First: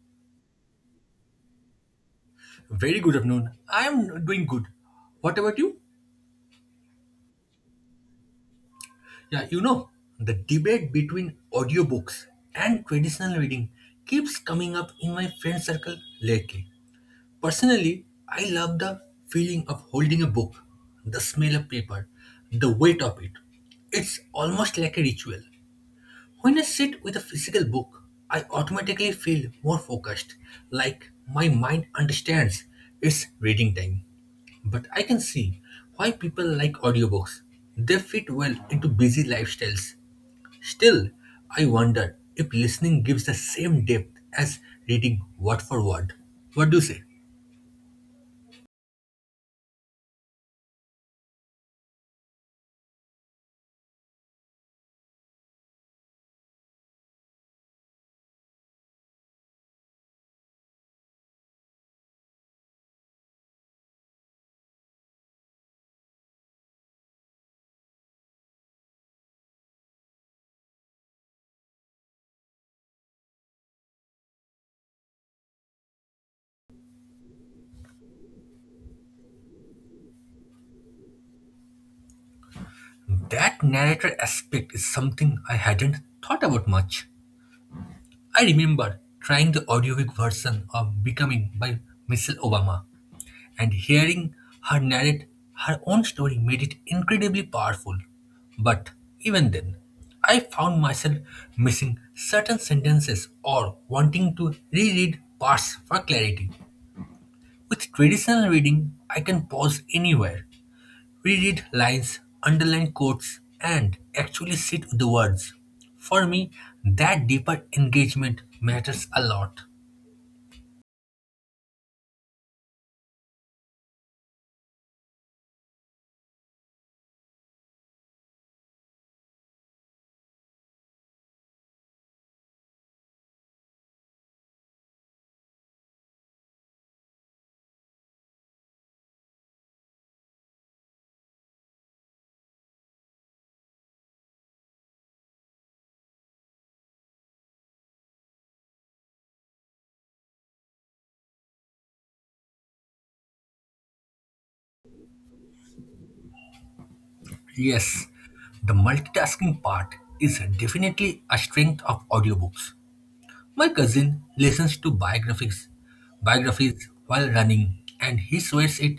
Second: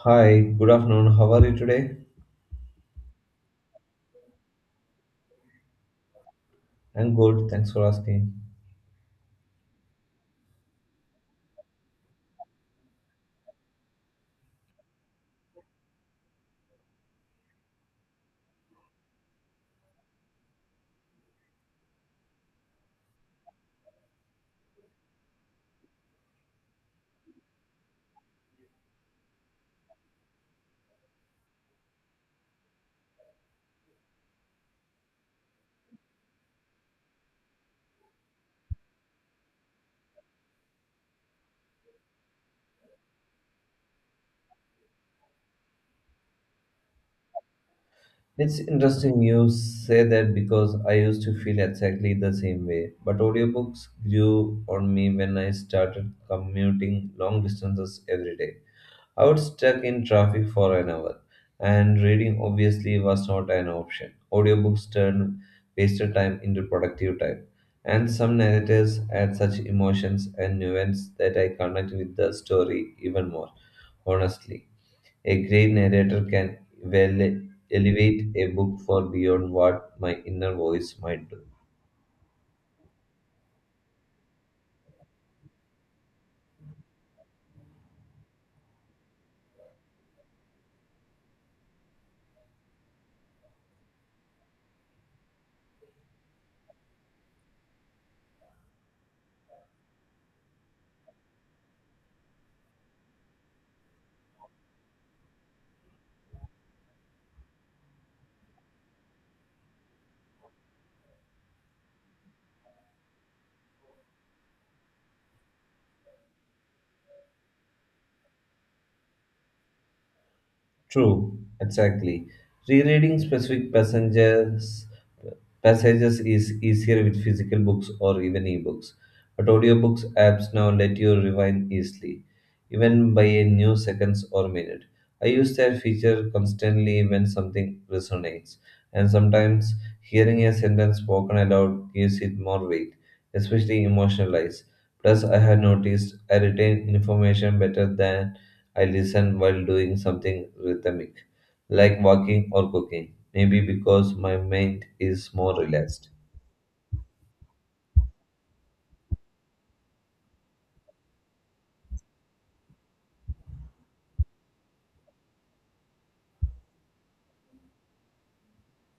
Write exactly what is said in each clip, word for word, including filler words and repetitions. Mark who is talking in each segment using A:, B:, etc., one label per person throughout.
A: Hi, good afternoon. How are you today?
B: Very good afternoon. I am doing good. What about you?
A: I'm good. Thanks for asking.
B: Yeah, you know, the debate between audiobooks and traditional reading keeps coming up in my friend circle lately. Personally, I love the feeling of holding a book, the smell of paper, the weight of it. It's almost like a ritual. When I sit with a physical book, I automatically feel more focused, like my mind understands it's reading time. But I can see why people like audiobooks. They fit well into busy lifestyles. Still, I wonder if listening gives the same depth as reading word for word. What do you say?
A: It's interesting you say that because I used to feel exactly the same way. But audiobooks grew on me when I started commuting long distances every day. I was stuck in traffic for an hour, and reading obviously was not an option. Audiobooks turned wasted time into productive time. And some narrators add such emotions and nuance that I connect with the story even more, honestly. A great narrator can well elevate a book for beyond what my inner voice might do.
B: That narrator aspect is something I hadn't thought about much. I remember trying the audiobook version of Becoming by Michelle Obama, and hearing her narrate her own story made it incredibly powerful. But even then, I found myself missing certain sentences or wanting to reread parts for clarity. With traditional reading, I can pause anywhere, reread lines, underline quotes, and actually sit with the words. For me, that deeper engagement matters a lot.
A: True, exactly. Rereading specific passengers passages is easier with physical books or even ebooks. But audiobooks apps now let you rewind easily, even by a new seconds or minute. I use that feature constantly when something resonates, and sometimes hearing a sentence spoken aloud gives it more weight, especially emotionalized. Plus, I have noticed I retain information better than I listen while doing something rhythmic, like walking or cooking, maybe because my mind is more relaxed.
B: Yes, the multitasking part is definitely a strength of audiobooks. My cousin listens to biographies, biographies while running, and he swears it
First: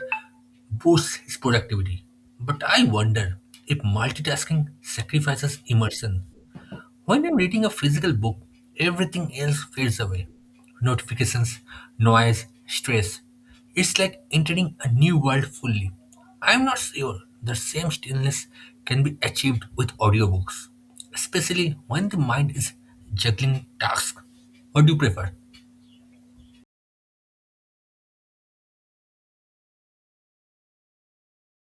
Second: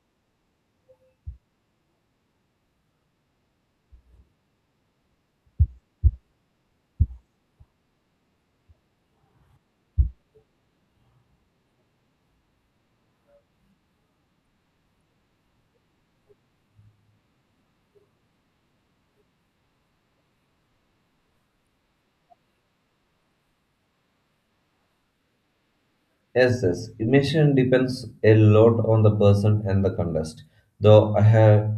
B: boosts his productivity. But I wonder if multitasking sacrifices immersion. When I'm reading a physical book, everything else fades away: notifications, noise, stress. It's like entering a new world fully. I'm not sure the same stillness can be achieved with audiobooks, especially when the mind is juggling tasks. What do you prefer?
A: Yes, yes, immersion depends a lot on the person and the context, though I have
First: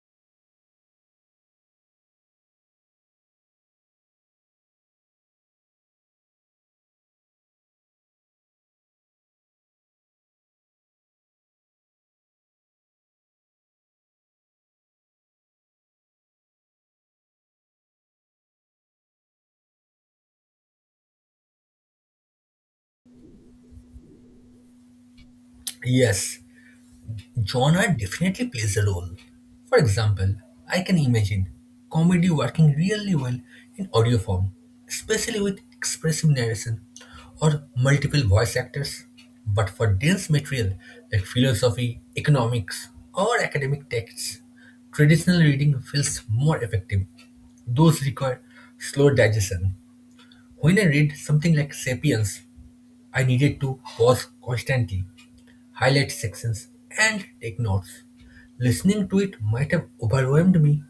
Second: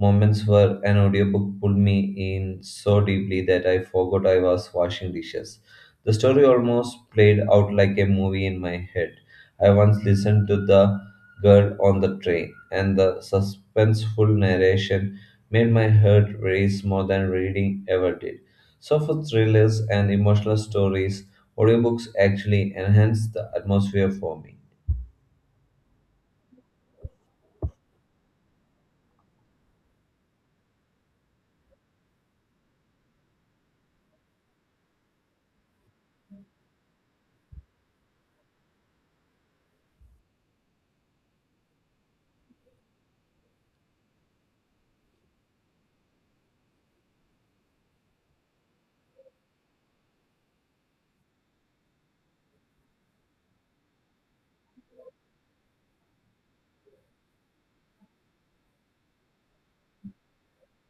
A: moments where an audiobook pulled me in so deeply that I forgot I was washing dishes. The story almost played out like a movie in my head. I once listened to The Girl on the Train, and the suspenseful narration made my heart race more than reading ever did. So, for thrillers and emotional stories, audiobooks actually enhance the atmosphere for me.
B: Yes, genre definitely plays a role. For example, I can imagine comedy working really well in audio form, especially with expressive narration or multiple voice actors. But for dense material like philosophy, economics, or academic texts, traditional reading feels more effective. Those require slow digestion. When I read something like Sapiens, I needed to pause constantly, highlight sections, and take notes. Listening to it might have overwhelmed me.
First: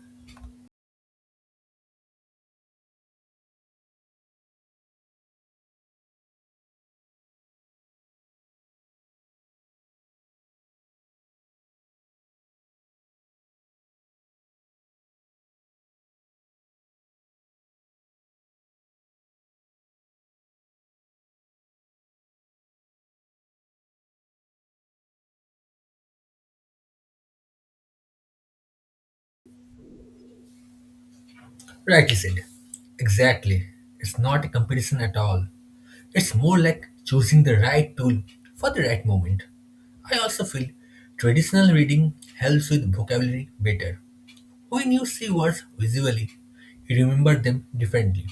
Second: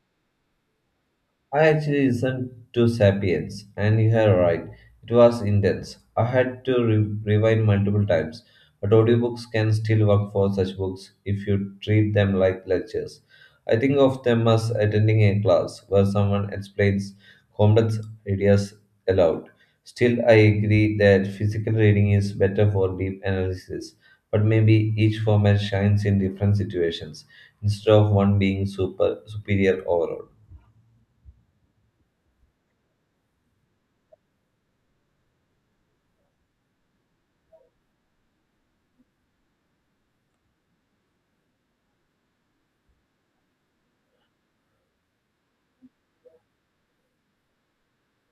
A: I actually listened to Sapiens, and you are right, it was intense. I had to re- rewind multiple times, but audiobooks can still work for such books if you treat them like lectures. I think of them as attending a class where someone explains complex ideas aloud. Still, I agree that physical reading is better for deep analysis, but maybe each format shines in different situations instead of one being super superior overall.
B: Rightly said. Exactly. It's not a competition at all. It's more like choosing the right tool for the right moment. I also feel traditional reading helps with vocabulary better. When you see words visually, you remember them differently.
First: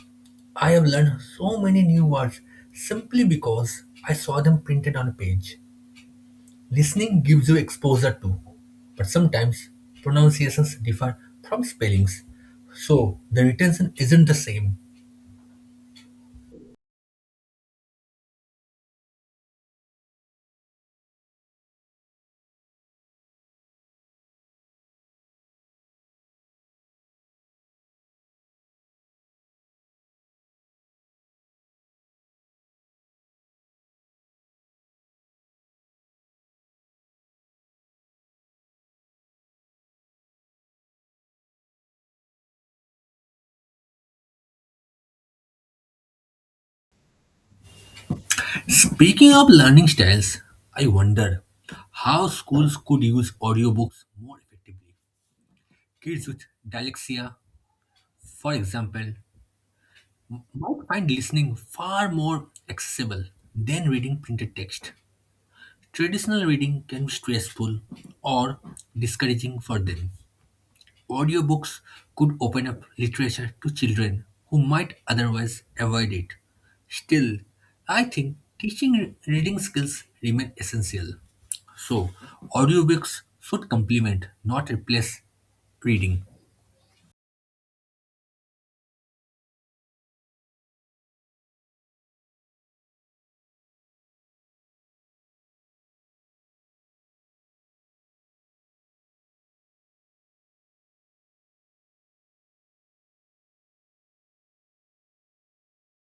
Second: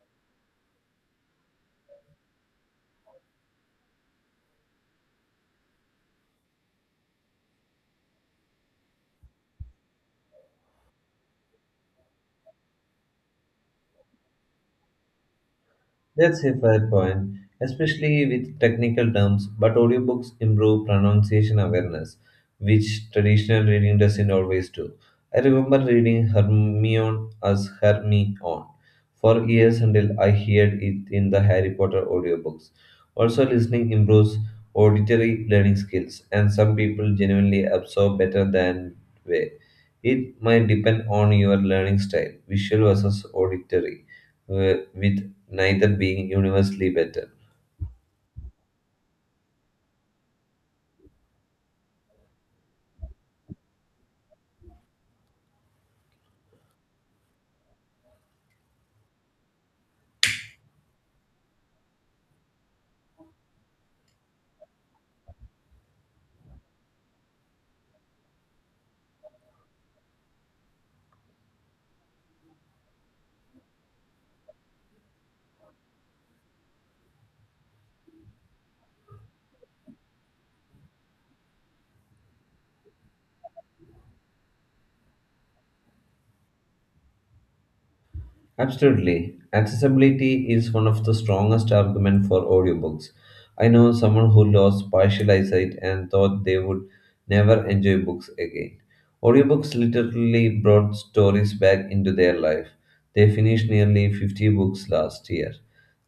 B: I have learned so many new words simply because I saw them printed on a page. Listening gives you exposure to, but sometimes pronunciations differ from spellings, so the retention isn't the same.
A: That's a fair point, especially with technical terms, but audiobooks improve pronunciation awareness, which traditional reading doesn't always do. I remember reading Hermione as Hermione for years until I heard it in the Harry Potter audiobooks. Also, listening improves auditory learning skills, and some people genuinely absorb better than way. It might depend on your learning style, visual versus auditory, wh- with neither being universally better.
B: Speaking of learning styles, I wonder how schools could use audiobooks more effectively. Kids with dyslexia, for example, m- might find listening far more accessible than reading printed text. Traditional reading can be stressful or discouraging for them. Audiobooks could open up literature to children who might otherwise avoid it. Still, I think teaching re- reading skills remain essential. So, audiobooks should complement, not replace reading.
A: Absolutely. Accessibility is one of the strongest arguments for audiobooks. I know someone who lost partial eyesight and thought they would never enjoy books again. Audiobooks literally brought stories back into their life. They finished nearly fifty books last year.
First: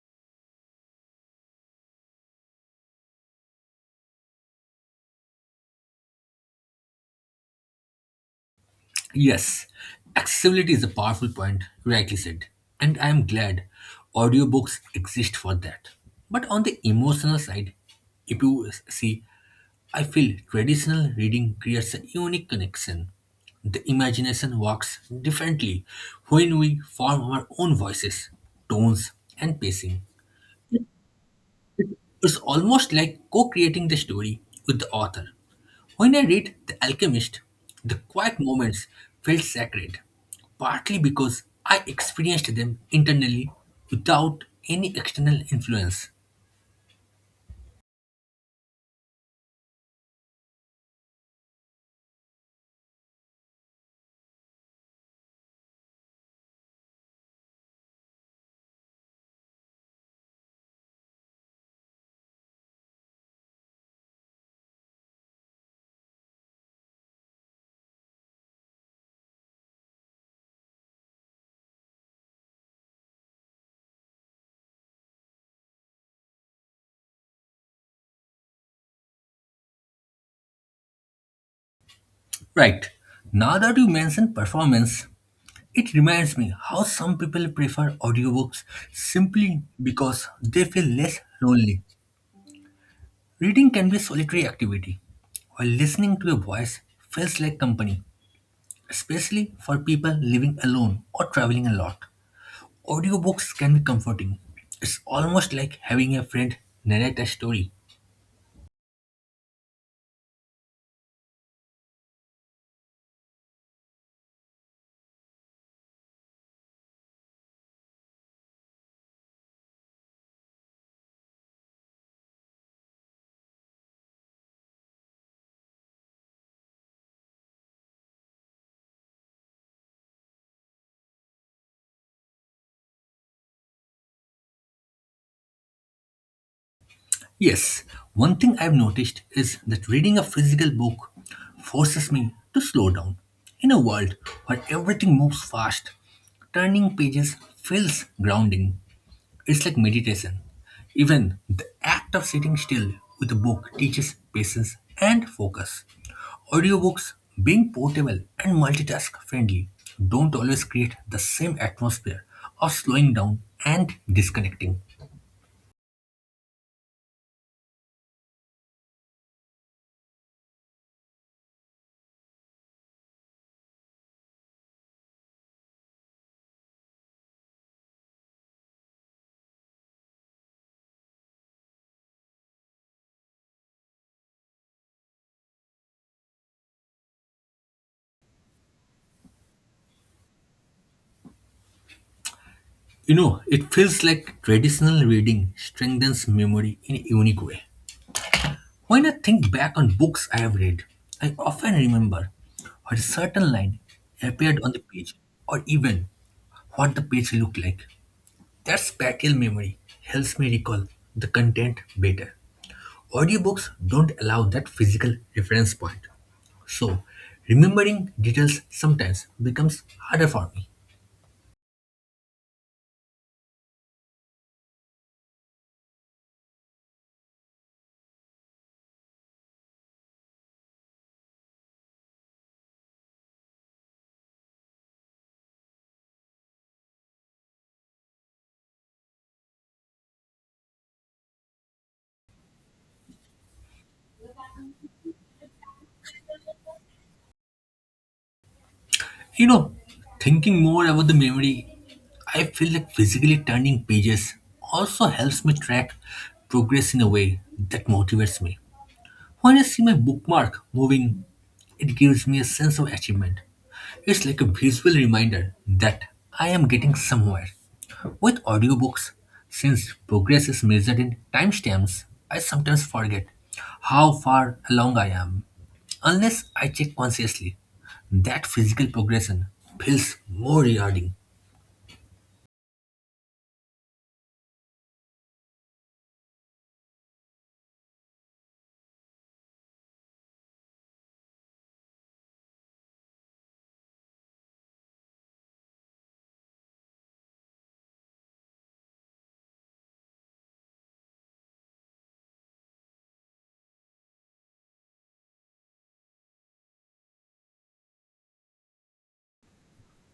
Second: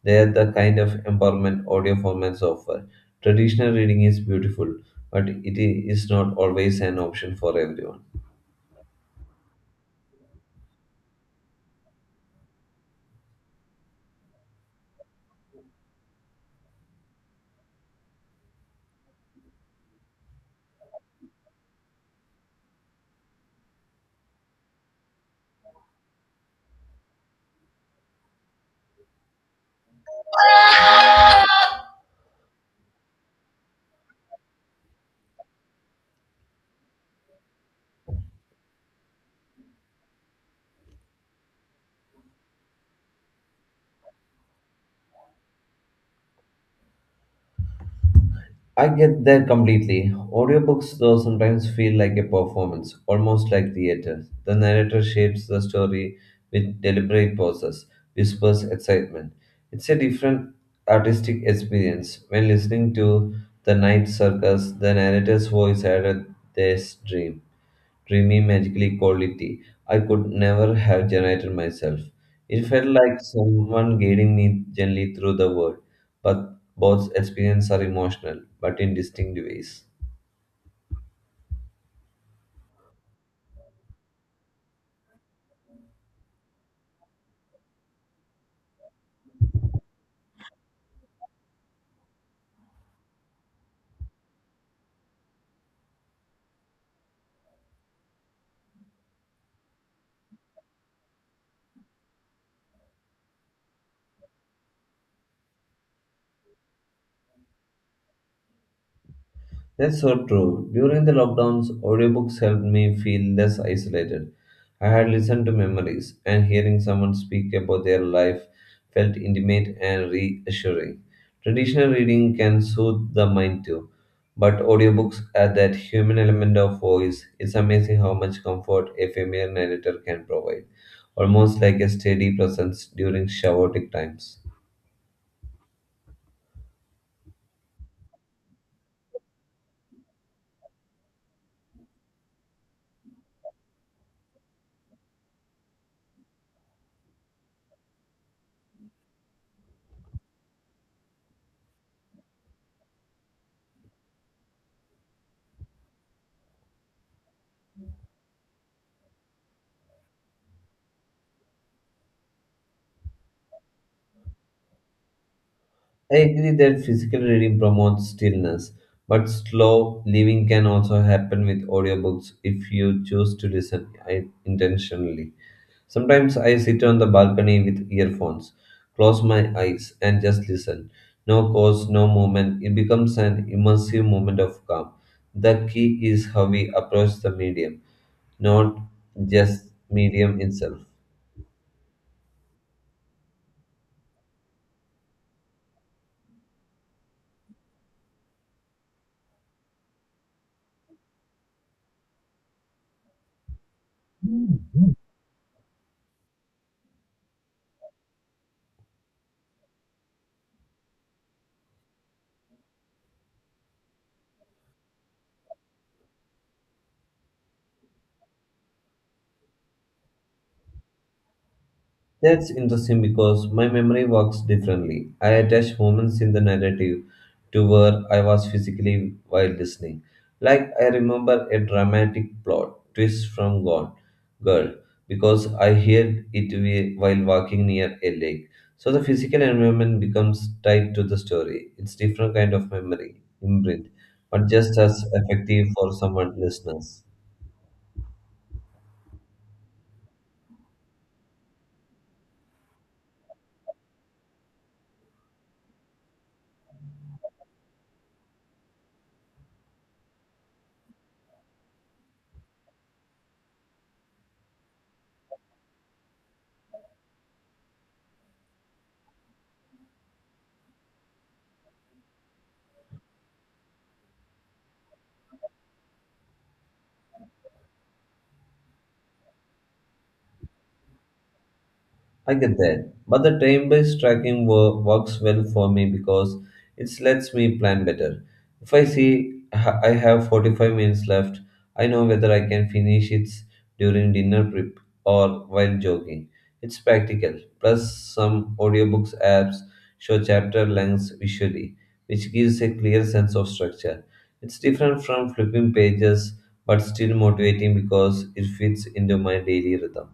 A: They are the kind of empowerment audio formats offer. Traditional reading is beautiful, but it is not always an option for everyone.
B: Yes, accessibility is a powerful point, rightly said. And I am glad audiobooks exist for that. But on the emotional side, if you see, I feel traditional reading creates a unique connection. The imagination works differently when we form our own voices, tones, and pacing. It- It's almost like co creating the story with the author. When I read The Alchemist, the quiet moments felt sacred, partly because I experienced them internally without any external influence.
A: I get that completely. Audiobooks, though, sometimes feel like a performance, almost like theater. The narrator shapes the story with deliberate pauses, whispers excitement. It's a different artistic experience. When listening to The Night Circus, the narrator's voice added this dream dreamy, magically quality I could never have generated myself. It felt like someone guiding me gently through the world, but both experiences are emotional, but in distinct ways.
B: Right, now that you mention performance, it reminds me how some people prefer audiobooks simply because they feel less lonely. Reading can be a solitary activity, while listening to a voice feels like company, especially for people living alone or traveling a lot. Audiobooks can be comforting. It's almost like having a friend narrate a story.
A: That's so true. During the lockdowns, audiobooks helped me feel less isolated. I had listened to memories, and hearing someone speak about their life felt intimate and reassuring. Traditional reading can soothe the mind too, but audiobooks add that human element of voice. It's amazing how much comfort a familiar narrator can provide, almost like a steady presence during chaotic times.
B: Yes, one thing I've noticed is that reading a physical book forces me to slow down. In a world where everything moves fast, turning pages feels grounding. It's like meditation. Even the act of sitting still with a book teaches patience and focus. Audiobooks, being portable and multitask friendly, don't always create the same atmosphere of slowing down and disconnecting.
A: I agree that physical reading promotes stillness, but slow living can also happen with audiobooks if you choose to listen i- intentionally. Sometimes I sit on the balcony with earphones, close my eyes, and just listen. No cause, no movement. It becomes an immersive moment of calm. The key is how we approach the medium, not just medium itself.
B: You know, it feels like traditional reading strengthens memory in a unique way. When I think back on books I have read, I often remember what a certain line appeared on the page or even what the page looked like. That spatial memory helps me recall the content better. Audiobooks don't allow that physical reference point. So, remembering details sometimes becomes harder for me.
A: That's interesting because my memory works differently. I attach moments in the narrative to where I was physically while listening. Like I remember a dramatic plot twist from Gone Girl because I heard it wi- while walking near a lake. So the physical environment becomes tied to the story. It's different kind of memory imprint, but just as effective for someone listeners.
B: You know, thinking more about the memory, I feel like physically turning pages also helps me track progress in a way that motivates me. When I see my bookmark moving, it gives me a sense of achievement. It's like a visual reminder that I am getting somewhere. With audiobooks, since progress is measured in timestamps, I sometimes forget how far along I am. Unless I check consciously, that physical progression feels more rewarding.
A: I get that. But the time-based tracking wo- works well for me because it lets me plan better. If I see ha- I have forty-five minutes left, I know whether I can finish it during dinner prep or while jogging. It's practical. Plus, some audiobooks apps show chapter lengths visually, which gives a clear sense of structure. It's different from flipping pages, but still motivating because it fits into my daily rhythm.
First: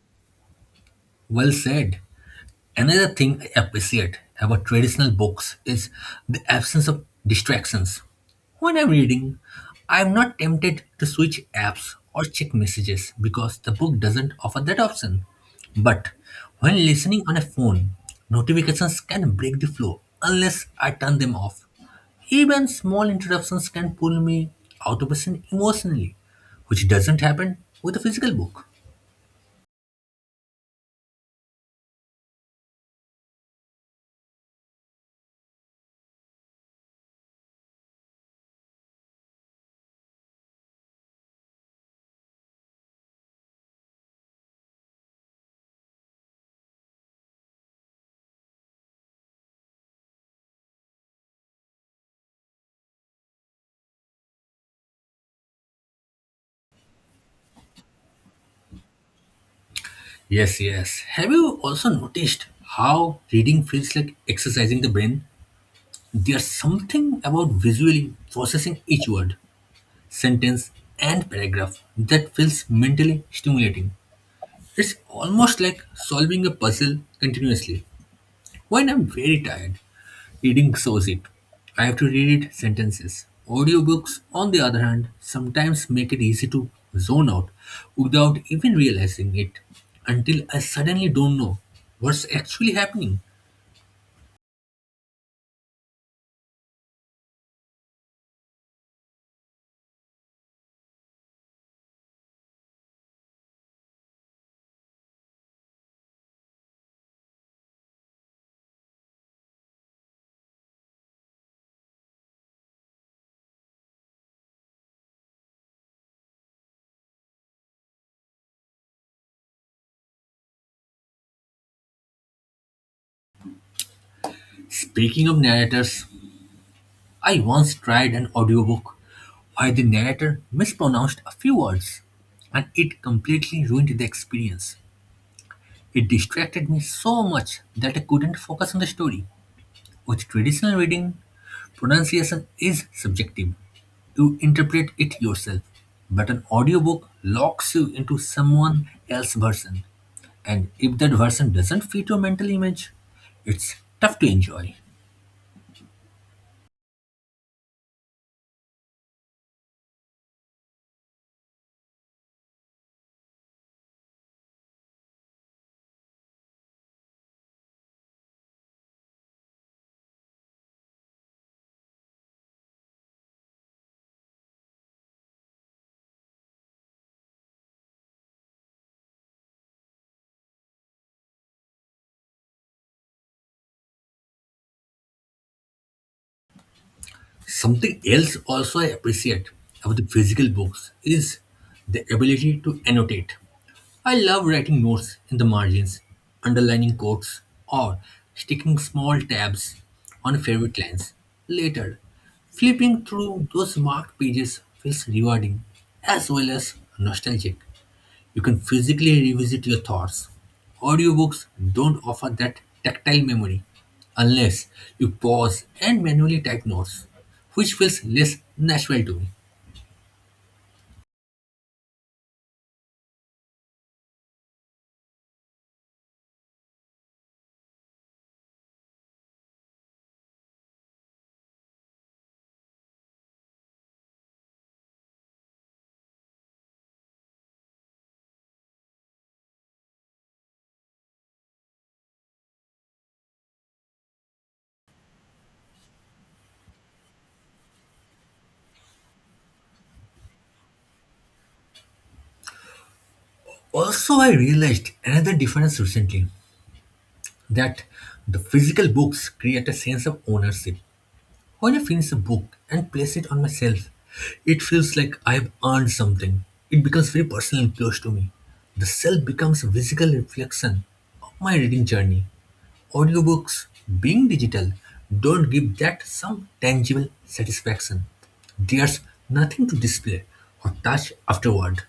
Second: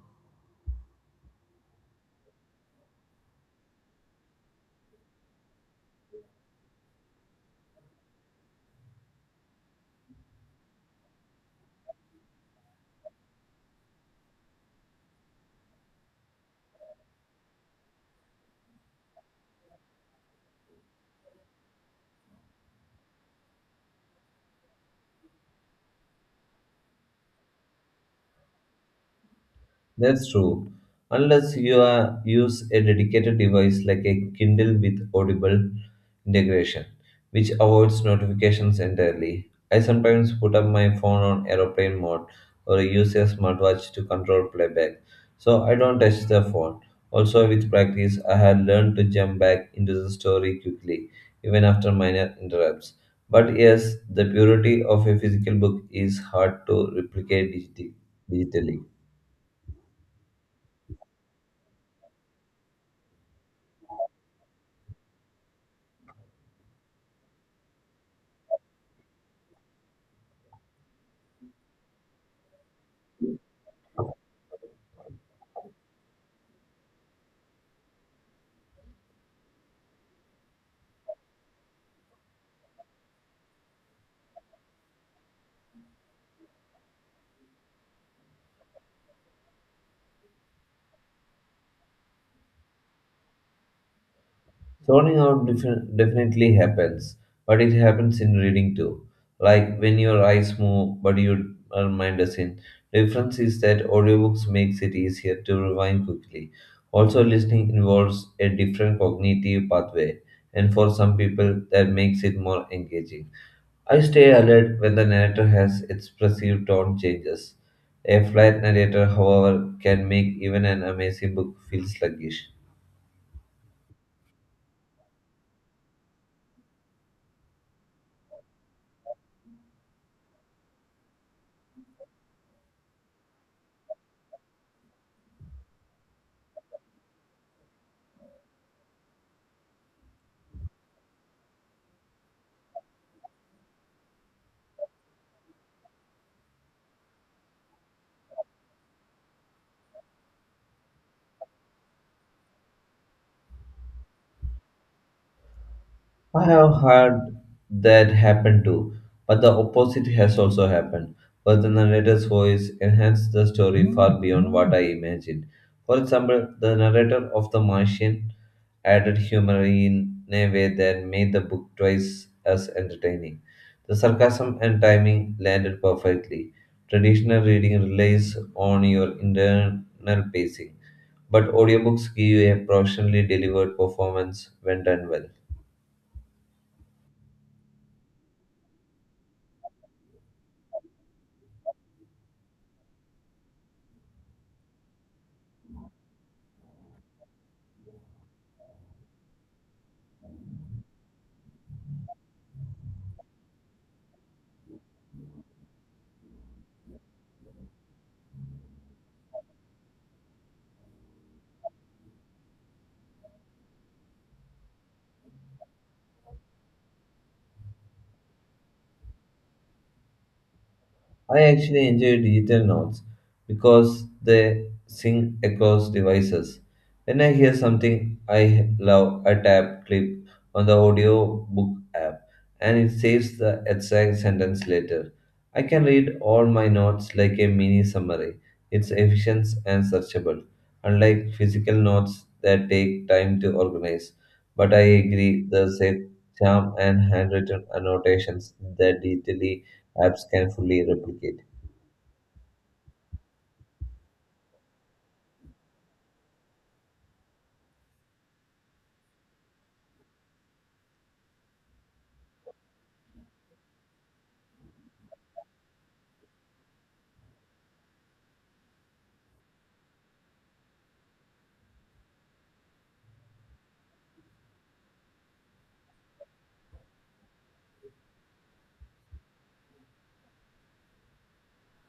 B: Well said. Another thing I appreciate about traditional books is the absence of distractions. When I'm reading, I'm not tempted to switch apps or check messages because the book doesn't offer that option. But when listening on a phone, notifications can break the flow unless I turn them off. Even small interruptions can pull me out of a scene emotionally, which doesn't happen with a physical book.
A: That's true. Unless you are, use a dedicated device like a Kindle with Audible integration, which avoids notifications entirely. I sometimes put up my phone on aeroplane mode or use a smartwatch to control playback, so I don't touch the phone. Also, with practice, I have learned to jump back into the story quickly, even after minor interrupts. But yes, the purity of a physical book is hard to replicate digi- digitally.
B: Yes, yes. Have you also noticed how reading feels like exercising the brain? There's something about visually processing each word, sentence, and paragraph that feels mentally stimulating. It's almost like solving a puzzle continuously. When I'm very tired, reading shows it. I have to read it sentences. Audiobooks, on the other hand, sometimes make it easy to zone out without even realizing it until I suddenly don't know what's actually happening.
A: Zoning out defi- definitely happens, but it happens in reading too. Like when your eyes move, but your uh, mind doesn't. The difference is that audiobooks makes it easier to rewind quickly. Also, listening involves a different cognitive pathway, and for some people, that makes it more engaging. I stay alert when the narrator has expressive tone changes. A flat narrator, however, can make even an amazing book feel sluggish.
B: Speaking of narrators, I once tried an audiobook where the narrator mispronounced a few words and it completely ruined the experience. It distracted me so much that I couldn't focus on the story. With traditional reading, pronunciation is subjective. You interpret it yourself. But an audiobook locks you into someone else's version. And if that version doesn't fit your mental image, it's tough to enjoy.
A: I have heard that happen too, but the opposite has also happened, where the narrator's voice enhanced the story far beyond what I imagined. For example, the narrator of The Martian added humor in a way that made the book twice as entertaining. The sarcasm and timing landed perfectly. Traditional reading relies on your internal pacing, but audiobooks give you a professionally delivered performance when done well.
B: Something else also I appreciate about the physical books is the ability to annotate. I love writing notes in the margins, underlining quotes, or sticking small tabs on favorite lines. Later, flipping through those marked pages feels rewarding as well as nostalgic. You can physically revisit your thoughts. Audiobooks don't offer that tactile memory unless you pause and manually type notes, which feels less natural to me.
A: I actually enjoy digital notes because they sync across devices. When I hear something I love, I tap clip on the audio book app and it saves the exact sentence later. I can read all my notes like a mini summary. It's efficient and searchable, unlike physical notes that take time to organize. But I agree, the same charm and handwritten annotations that digitally apps can fully replicate.
B: Also, I realized another difference recently, that the physical books create a sense of ownership. When I finish a book and place it on my shelf, it feels like I have earned something. It becomes very personal and close to me. The shelf becomes a physical reflection of my reading journey. Audiobooks, being digital, don't give that some tangible satisfaction. There's nothing to display or touch afterward.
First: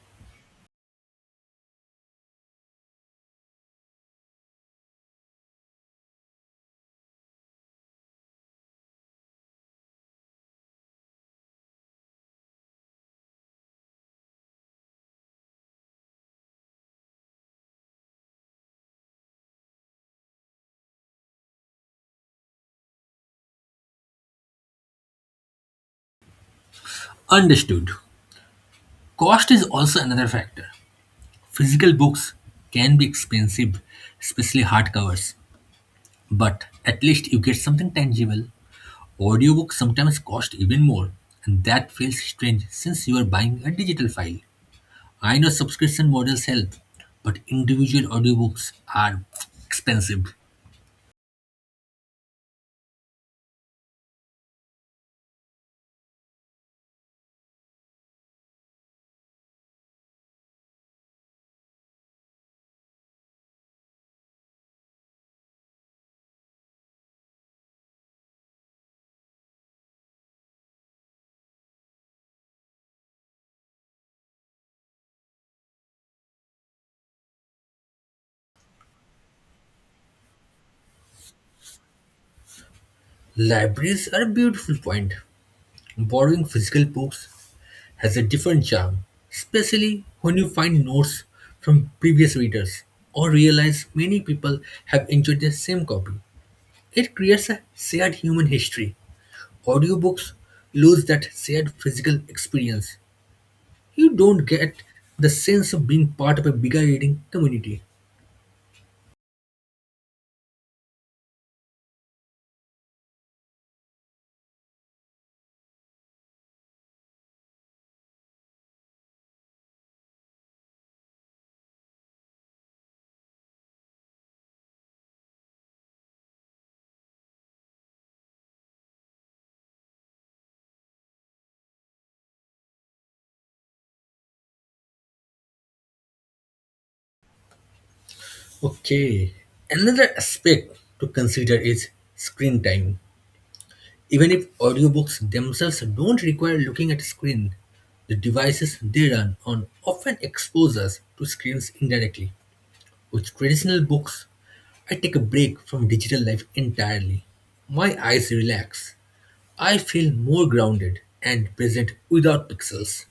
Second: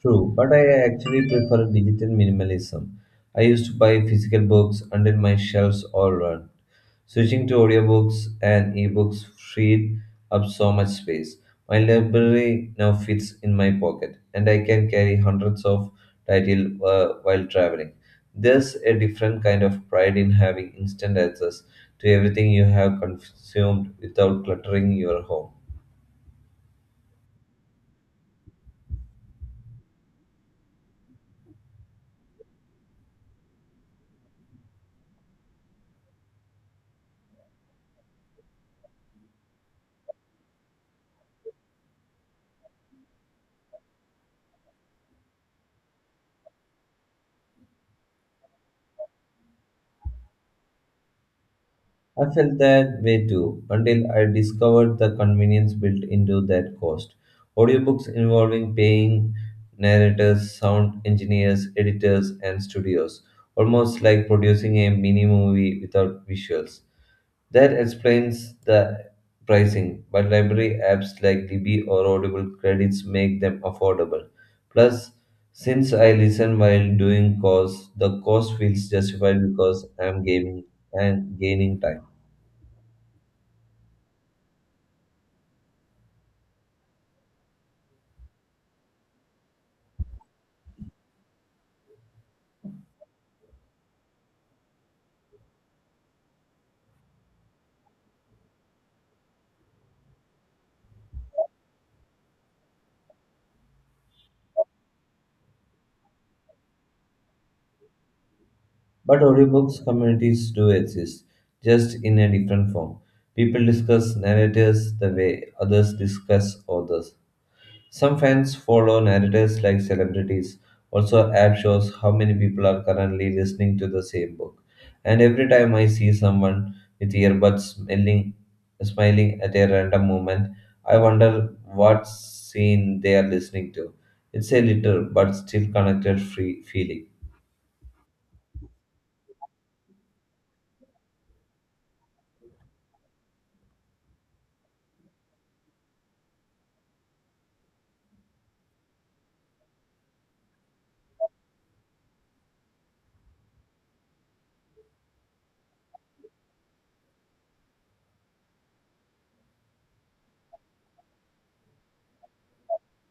A: True, but I actually prefer digital minimalism. I used to buy physical books until my shelves all run. Switching to audiobooks and ebooks freed up so much space. My library now fits in my pocket, and I can carry hundreds of titles uh, while traveling. There's a different kind of pride in having instant access to everything you have consumed without cluttering your home.
B: Understood. Cost is also another factor. Physical books can be expensive, especially hardcovers, but at least you get something tangible. Audiobooks sometimes cost even more, and that feels strange since you are buying a digital file. I know subscription models help, but individual audiobooks are expensive.
A: I felt that way too until I discovered the convenience built into that cost. Audiobooks involving paying narrators, sound engineers, editors, and studios, almost like producing a mini movie without visuals. That explains the pricing, but library apps like Libby or Audible credits make them affordable. Plus, since I listen while doing course, the cost feels justified because I'm gaming and gaining time.
B: Libraries are a beautiful point. Borrowing physical books has a different charm, especially when you find notes from previous readers or realize many people have enjoyed the same copy. It creates a shared human history. Audiobooks lose that shared physical experience. You don't get the sense of being part of a bigger reading community.
A: But audiobooks communities do exist, just in a different form. People discuss narrators the way others discuss authors. Some fans follow narrators like celebrities. Also, app shows how many people are currently listening to the same book. And every time I see someone with earbuds smiling, smiling at a random moment, I wonder what scene they are listening to. It's a little but still connected free feeling.
B: Okay. Another aspect to consider is screen time. Even if audiobooks themselves don't require looking at a screen, the devices they run on often expose us to screens indirectly. With traditional books, I take a break from digital life entirely. My eyes relax, I feel more grounded and present without pixels.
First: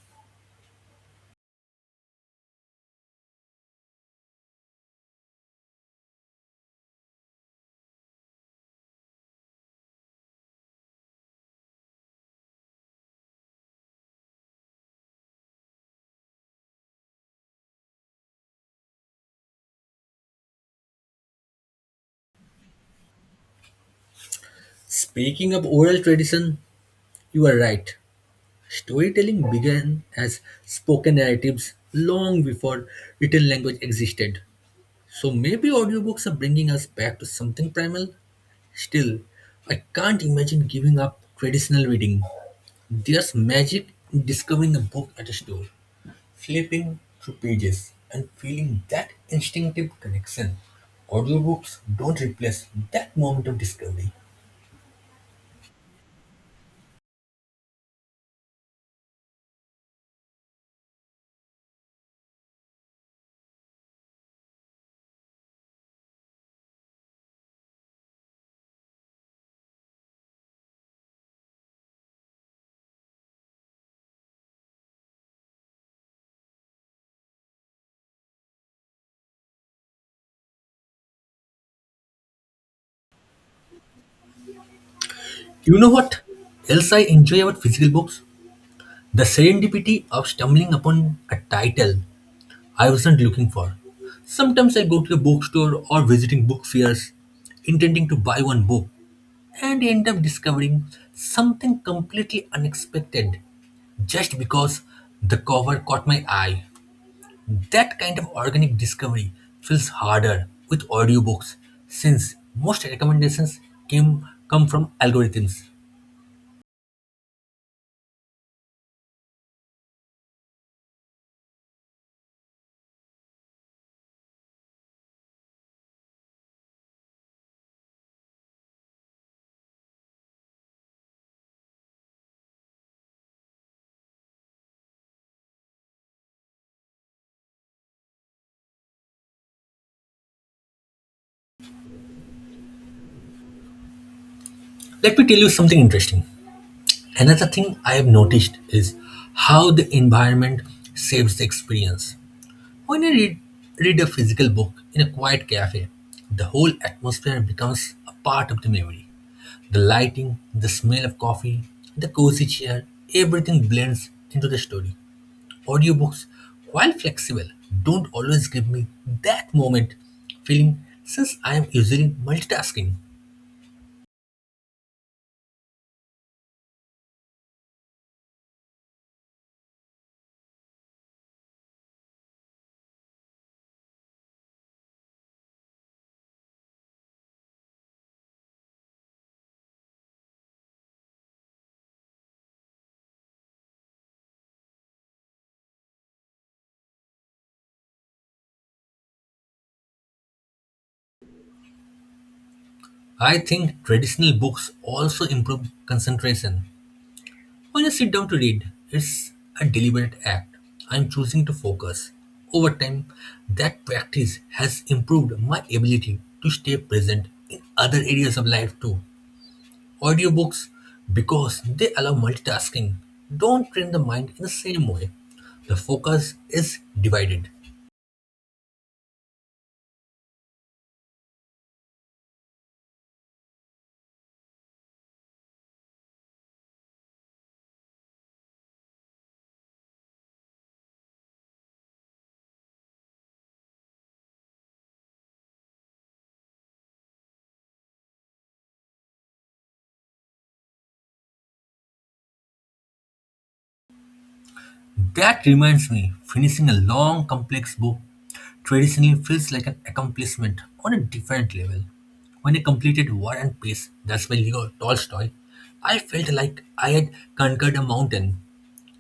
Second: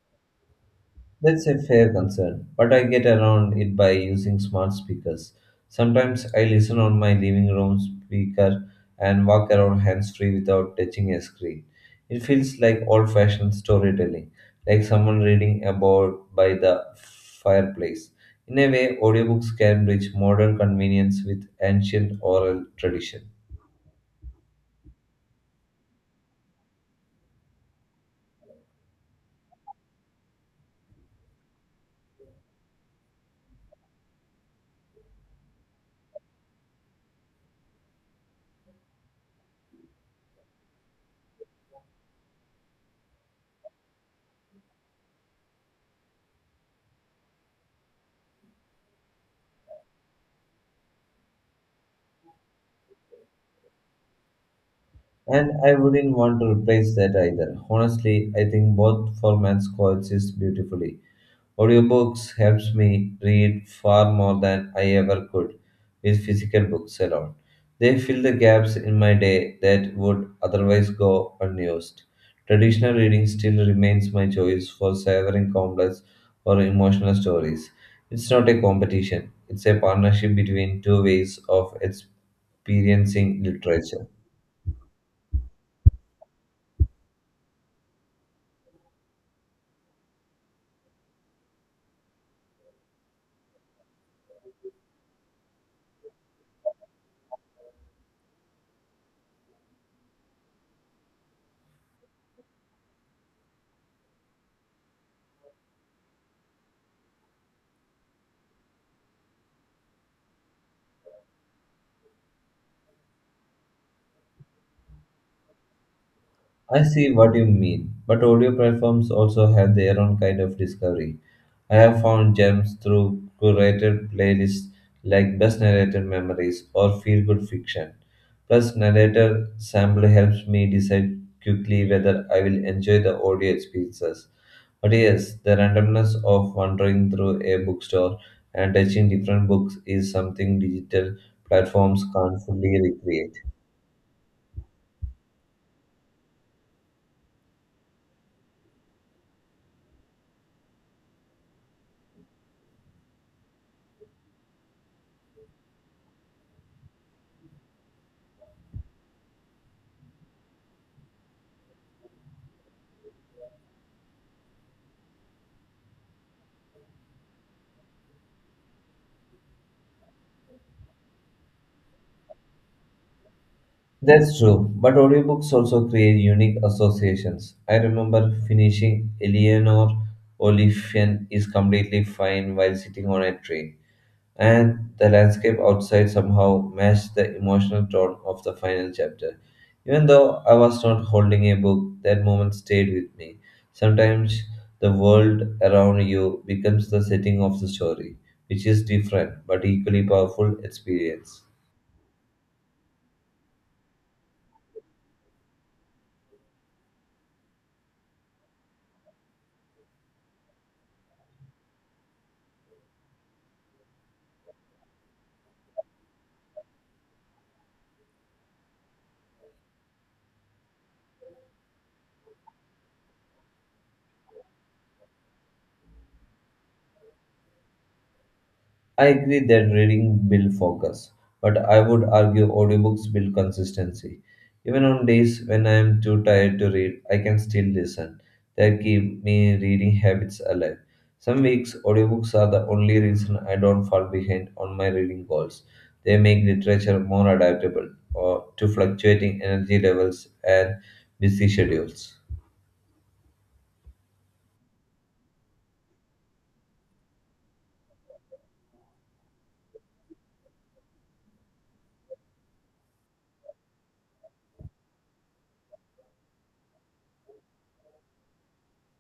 A: That's a fair concern, but I get around it by using smart speakers. Sometimes I listen on my living room speaker and walk around hands free without touching a screen. It feels like old fashioned storytelling, like someone reading about by the fireplace. In a way, audiobooks can bridge modern convenience with ancient oral tradition.
B: Speaking of oral tradition, you are right. Storytelling began as spoken narratives long before written language existed. So maybe audiobooks are bringing us back to something primal. Still, I can't imagine giving up traditional reading. There's magic in discovering a book at a store, flipping through pages and feeling that instinctive connection. Audiobooks don't replace that moment of discovery.
A: And I wouldn't want to replace that either. Honestly, I think both formats coexist beautifully. Audiobooks helps me read far more than I ever could with physical books alone. They fill the gaps in my day that would otherwise go unused. Traditional reading still remains my choice for savoring complex or emotional stories. It's not a competition, it's a partnership between two ways of experiencing literature.
B: You know what else I enjoy about physical books? The serendipity of stumbling upon a title I wasn't looking for. Sometimes I go to a bookstore or visiting book fairs intending to buy one book and end up discovering something completely unexpected just because the cover caught my eye. That kind of organic discovery feels harder with audiobooks since most recommendations came come from algorithms.
A: I see what you mean, but audio platforms also have their own kind of discovery. I have found gems through curated playlists like Best Narrated Memories or Feel Good Fiction. Plus, narrator sample helps me decide quickly whether I will enjoy the audio experiences. But yes, the randomness of wandering through a bookstore and touching different books is something digital platforms can't fully recreate.
B: Let me tell you something interesting. Another thing I have noticed is how the environment saves the experience. When I read, read a physical book in a quiet cafe, the whole atmosphere becomes a part of the memory. The lighting, the smell of coffee, the cozy chair, everything blends into the story. Audiobooks, while flexible, don't always give me that moment feeling since I am usually multitasking.
A: That's true, but audiobooks also create unique associations. I remember finishing Eleanor Oliphant is completely fine while sitting on a train, and the landscape outside somehow matched the emotional tone of the final chapter. Even though I was not holding a book, that moment stayed with me. Sometimes the world around you becomes the setting of the story, which is different but equally powerful experience.
B: I think traditional books also improve concentration. When I sit down to read, it's a deliberate act. I'm choosing to focus. Over time, that practice has improved my ability to stay present in other areas of life too. Audiobooks, because they allow multitasking, don't train the mind in the same way. The focus is divided.
A: I agree that reading builds focus, but I would argue audiobooks build consistency. Even on days when I am too tired to read, I can still listen. That keep me reading habits alive. Some weeks, audiobooks are the only reason I don't fall behind on my reading goals. They make literature more adaptable or to fluctuating energy levels and busy schedules.
B: That reminds me, finishing a long, complex book traditionally feels like an accomplishment on a different level. When I completed War and Peace, that's by Leo Tolstoy, I felt like I had conquered a mountain.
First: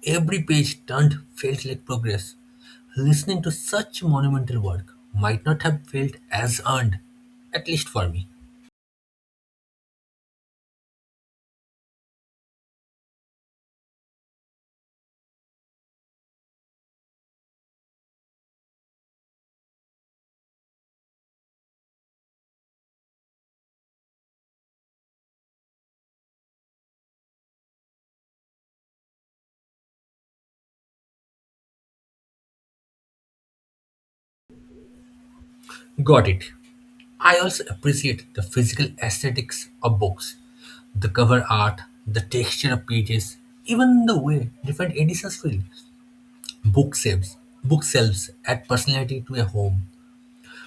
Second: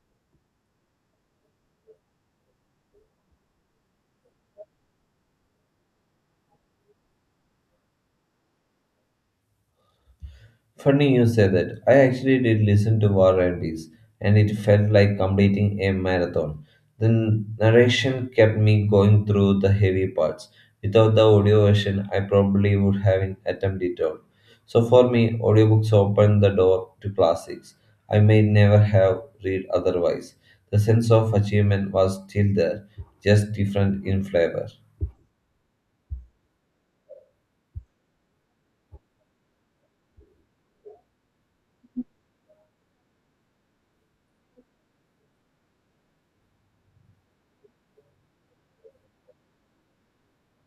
B: Every page turned felt like progress. Listening to such monumental work might not have felt as earned, at least for me.
A: Funny you say that. I actually did listen to War and Peace, and it felt like completing a marathon. The narration kept me going through the heavy parts. Without the audio version, I probably would have attempted it all. So for me, audiobooks open the door to classics I may never have read otherwise. The sense of achievement was still there, just different in flavor.
B: Got it. I also appreciate the physical aesthetics of books, the cover art, the texture of pages, even the way different editions feel. Book shelves, bookshelves add personality to a home.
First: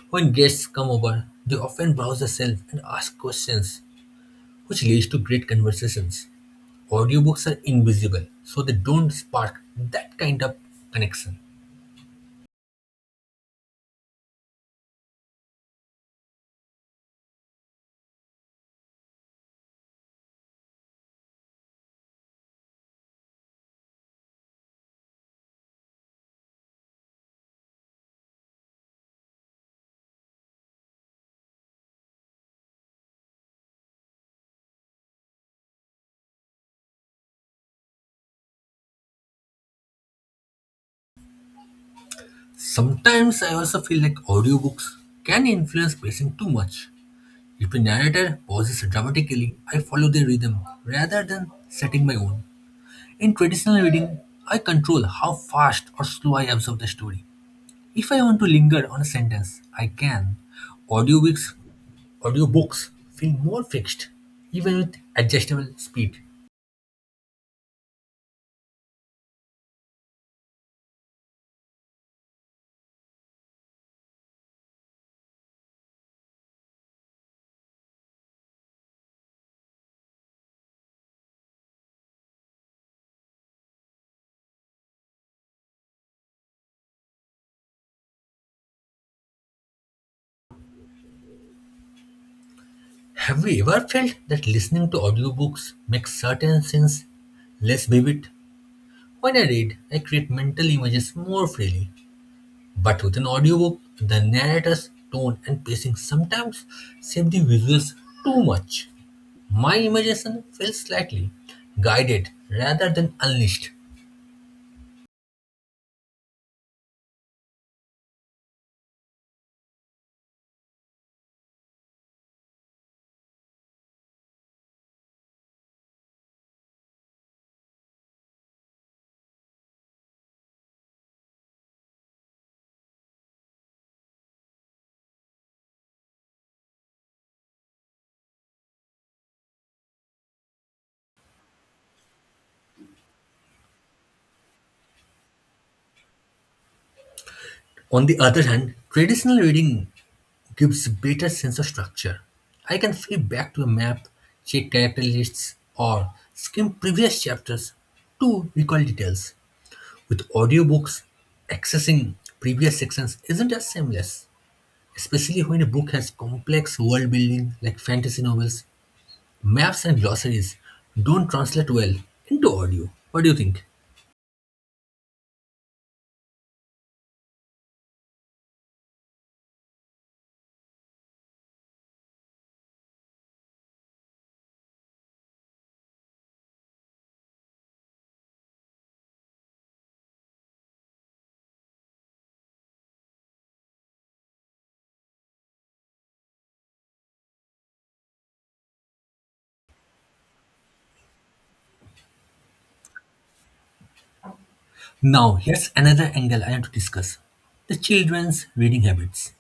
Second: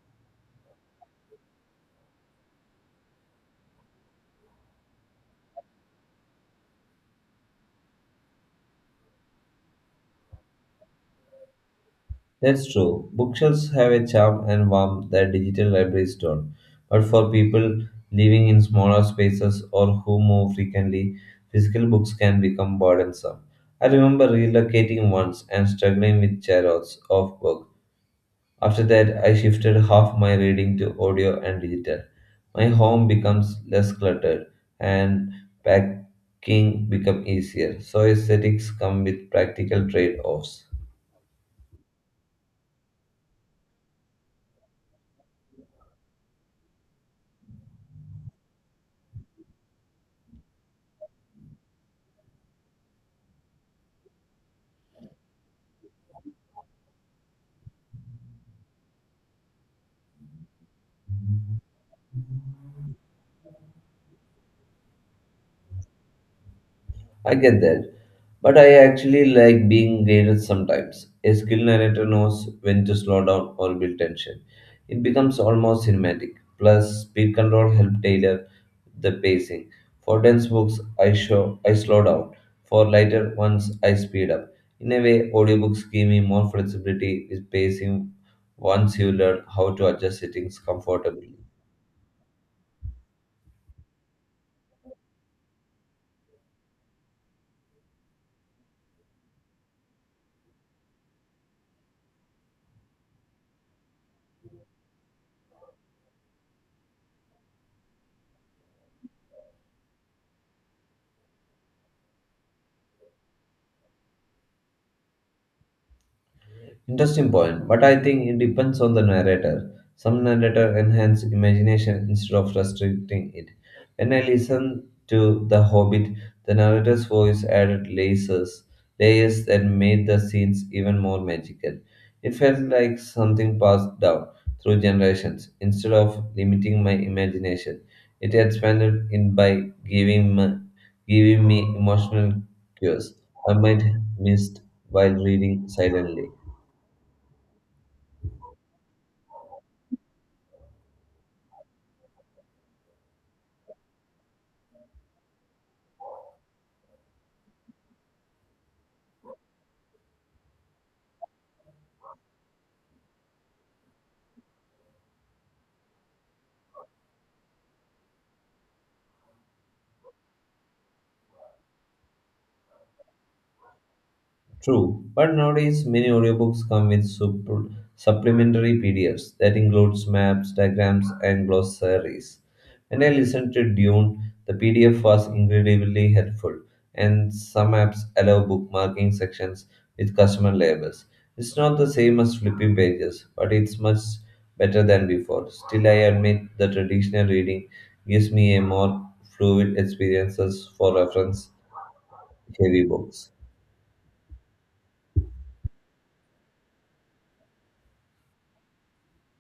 B: When guests come over, they often browse the shelf and ask questions, which leads to great conversations. Audiobooks are invisible, so they don't spark that kind of connection.
A: That's true. Bookshelves have a charm and warmth that digital libraries don't. But for people living in smaller spaces or who move frequently, physical books can become burdensome. I remember relocating once and struggling with chariots of books. After that, I shifted half my reading to audio and digital. My home becomes less cluttered and packing become easier. So aesthetics come with practical trade-offs.
B: Sometimes I also feel like audiobooks can influence pacing too much. If a narrator pauses dramatically, I follow the rhythm rather than setting my own. In traditional reading, I control how fast or slow I absorb the story. If I want to linger on a sentence, I can. Audiobooks, audiobooks feel more fixed, even with adjustable speed.
A: I get that. But I actually like being guided sometimes. A skilled narrator knows when to slow down or build tension. It becomes almost cinematic. Plus, speed control helps tailor the pacing. For dense books, I show I slow down. For lighter ones, I speed up. In a way, audiobooks give me more flexibility with pacing once you learn how to adjust settings comfortably.
B: Have you ever felt that listening to audiobooks makes certain scenes less vivid? When I read, I create mental images more freely. But with an audiobook, the narrator's tone and pacing sometimes save the visuals too much. My imagination feels slightly guided rather than unleashed.
A: Interesting point, but I think it depends on the narrator. Some narrator enhance imagination instead of restricting it. When I listen to The Hobbit, the narrator's voice added layers, layers that made the scenes even more magical. It felt like something passed down through generations. Instead of limiting my imagination, it expanded it by giving me, giving me emotional cues I might missed while reading silently.
B: On the other hand, traditional reading gives better sense of structure. I can flip back to a map, check character lists, or skim previous chapters to recall details. With audiobooks, accessing previous sections isn't as seamless, especially when a book has complex world building like fantasy novels, maps and glossaries don't translate well into audio. What do you think?
A: True, but nowadays many audiobooks come with sup- supplementary P D Fs that includes maps, diagrams, and glossaries. When I listened to Dune, the P D F was incredibly helpful, and some apps allow bookmarking sections with customer labels. It's not the same as flipping pages, but it's much better than before. Still, I admit the traditional reading gives me a more fluid experiences for reference heavy books.
B: Now, here's another angle I want to discuss: the children's reading habits.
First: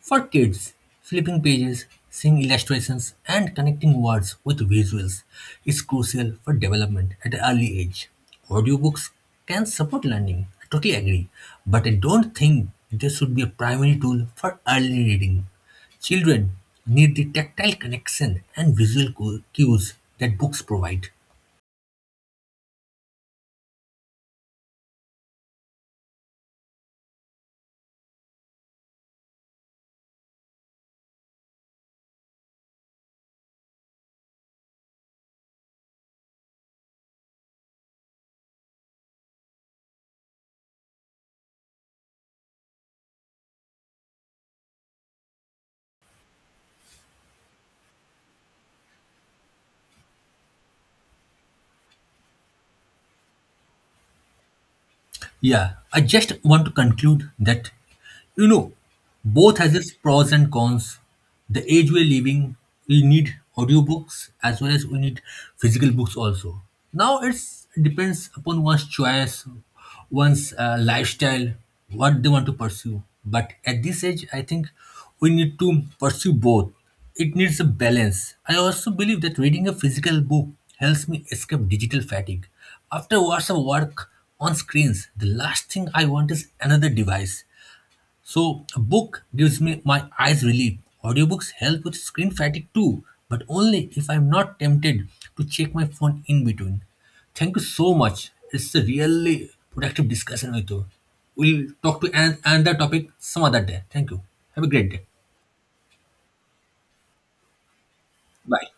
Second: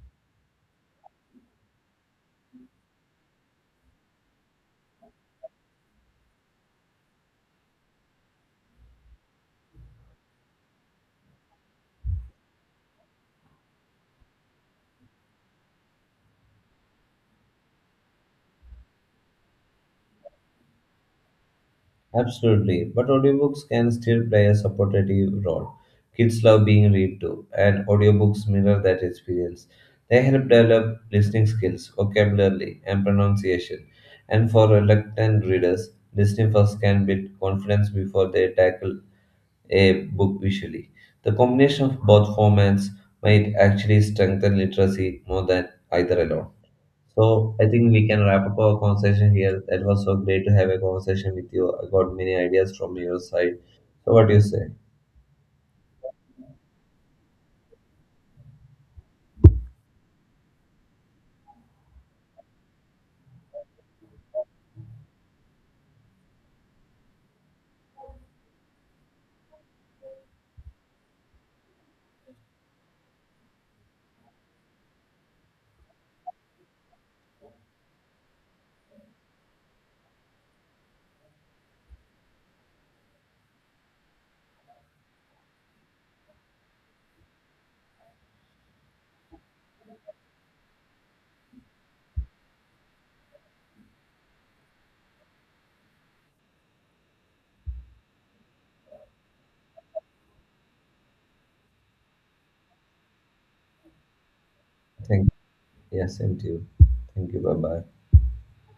B: For kids, flipping pages, seeing illustrations, and connecting words with visuals is crucial for development at an early age. Audiobooks can support learning, I totally agree, but I don't think they should be a primary tool for early reading. Children need the tactile connection and visual cu- cues that books provide.
A: Absolutely, but audiobooks can still play a supportive role. Kids love being read to, and audiobooks mirror that experience. They help develop listening skills, vocabulary, and pronunciation. And for reluctant readers, listening first can build confidence before they tackle a book visually. The combination of both formats might actually strengthen literacy more than either alone. So I think we can wrap up our conversation here. That was so great to have a conversation with you. I got many ideas from your side. So what do you say?
B: Yeah, I just want to conclude that, you know, both has its pros and cons. The age we're living, we need audiobooks as well as we need physical books also. Now it's depends upon one's choice, one's uh, lifestyle, what they want to pursue. But at this age, I think we need to pursue both. It needs a balance. I also believe that reading a physical book helps me escape digital fatigue. After hours of work on screens, the last thing I want is another device. So, a book gives me my eyes relief. Audiobooks help with screen fatigue too, but only if I'm not tempted to check my phone in between. Thank you so much. It's a really productive discussion with you. We'll talk to an- another topic some other day. Thank you. Have a great day.
A: Thank Yes, same to you. Thank you. Bye bye.
B: Bye.